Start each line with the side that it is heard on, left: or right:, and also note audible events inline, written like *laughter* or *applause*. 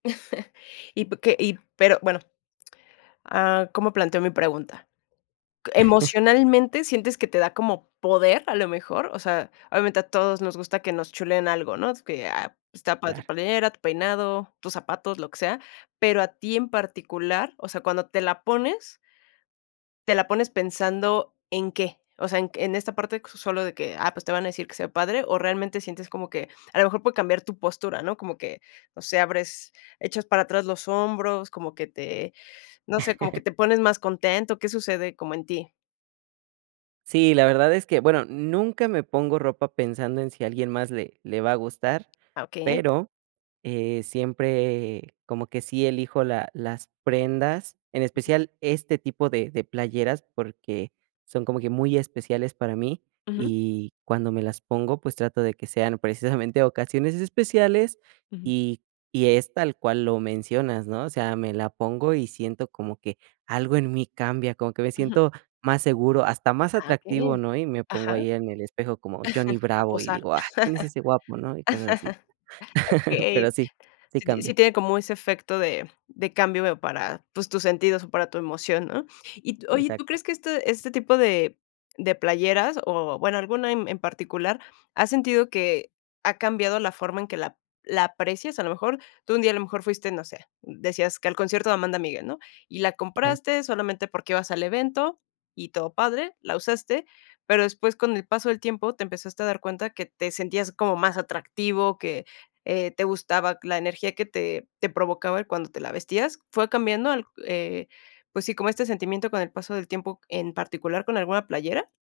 left: *chuckles* Y p que y pero, bueno, ah, ¿cómo planteo mi pregunta?
right: *chuckles*
left: ¿Emocionalmente sientes que te da como poder, a lo mejor? O sea, obviamente a todos nos gusta que nos chuleen algo, ¿no?, que, ah, está padre tu
right: Claro.
left: playera, tu peinado, tus zapatos, lo que sea. Pero a ti en particular, o sea, cuando te la pones te la pones pensando, ¿en qué?, o sea, en en esta parte q solo de que, ah, pues te van a decir que se ve padre o, ¿realmente sientes como que a lo mejor puede cambiar tu postura, no? Como que, no sé, abres echas para atrás los hombros, como que te, no sé, como que
right: *chuckles*
left: te pones más contento. ¿Qué sucede como en ti?
right: Sí, la verdad es que, bueno, nunca me pongo ropa pensando en si a alguien más le le va a gustar,
left: Ah, okey.
right: pero, eh, siempre como que sí elijo la las prendas, en especial este tipo de de playeras porque son como que muy especiales para mí
left: Ujú.
right: y cuando me las pongo, pues trato de que sean precisamente ocasiones especiales
left: Ujú.
right: y y es tal cual lo mencionas, ¿no? O sea, me la pongo y siento como que algo en mí cambia, como que me
left: Ujú.
right: siento más seguro, hasta más
left: Ah,
right: atractivo,
left: okey.
right: ¿no? Y me pongo
left: Ajá.
right: ahí en el espejo como Johnny
left: *chuckles* A
right: Bravo y
left: posar.
right: digo: "Ah, ¿quién es ese guapo", ¿no? Y cosas así.
left: *laughs*
right: *laughs* Pero
left: Okey.
right: sí, sí
left: Sí ti sí
right: cambia.
left: tiene como ese efecto de cambio, veo, para, pues, tus sentidos o para tu emoción, ¿no? Y tú oye, ¿tú
right: Exacto.
left: crees que este este tipo de de playeras o, bueno, alguna en en particular, has sentido que ha cambiado la forma en que la la aprecias? A lo mejor tú un día, a lo mejor fuiste, no sé decías que al concierto de Amanda Miguel, ¿no? Y la
right: Claro.
left: compraste solamente porque ibas al evento y todo padre, la usaste, pero después, con el paso del tiempo, te empezaste a dar cuenta que te sentías como más atractivo, que, eh, te gustaba la energía que te te provocaba cuando te la vestías. ¿Fue cambiando el, eh pues sí, como este sentimiento con el paso del tiempo, en particular con alguna playera?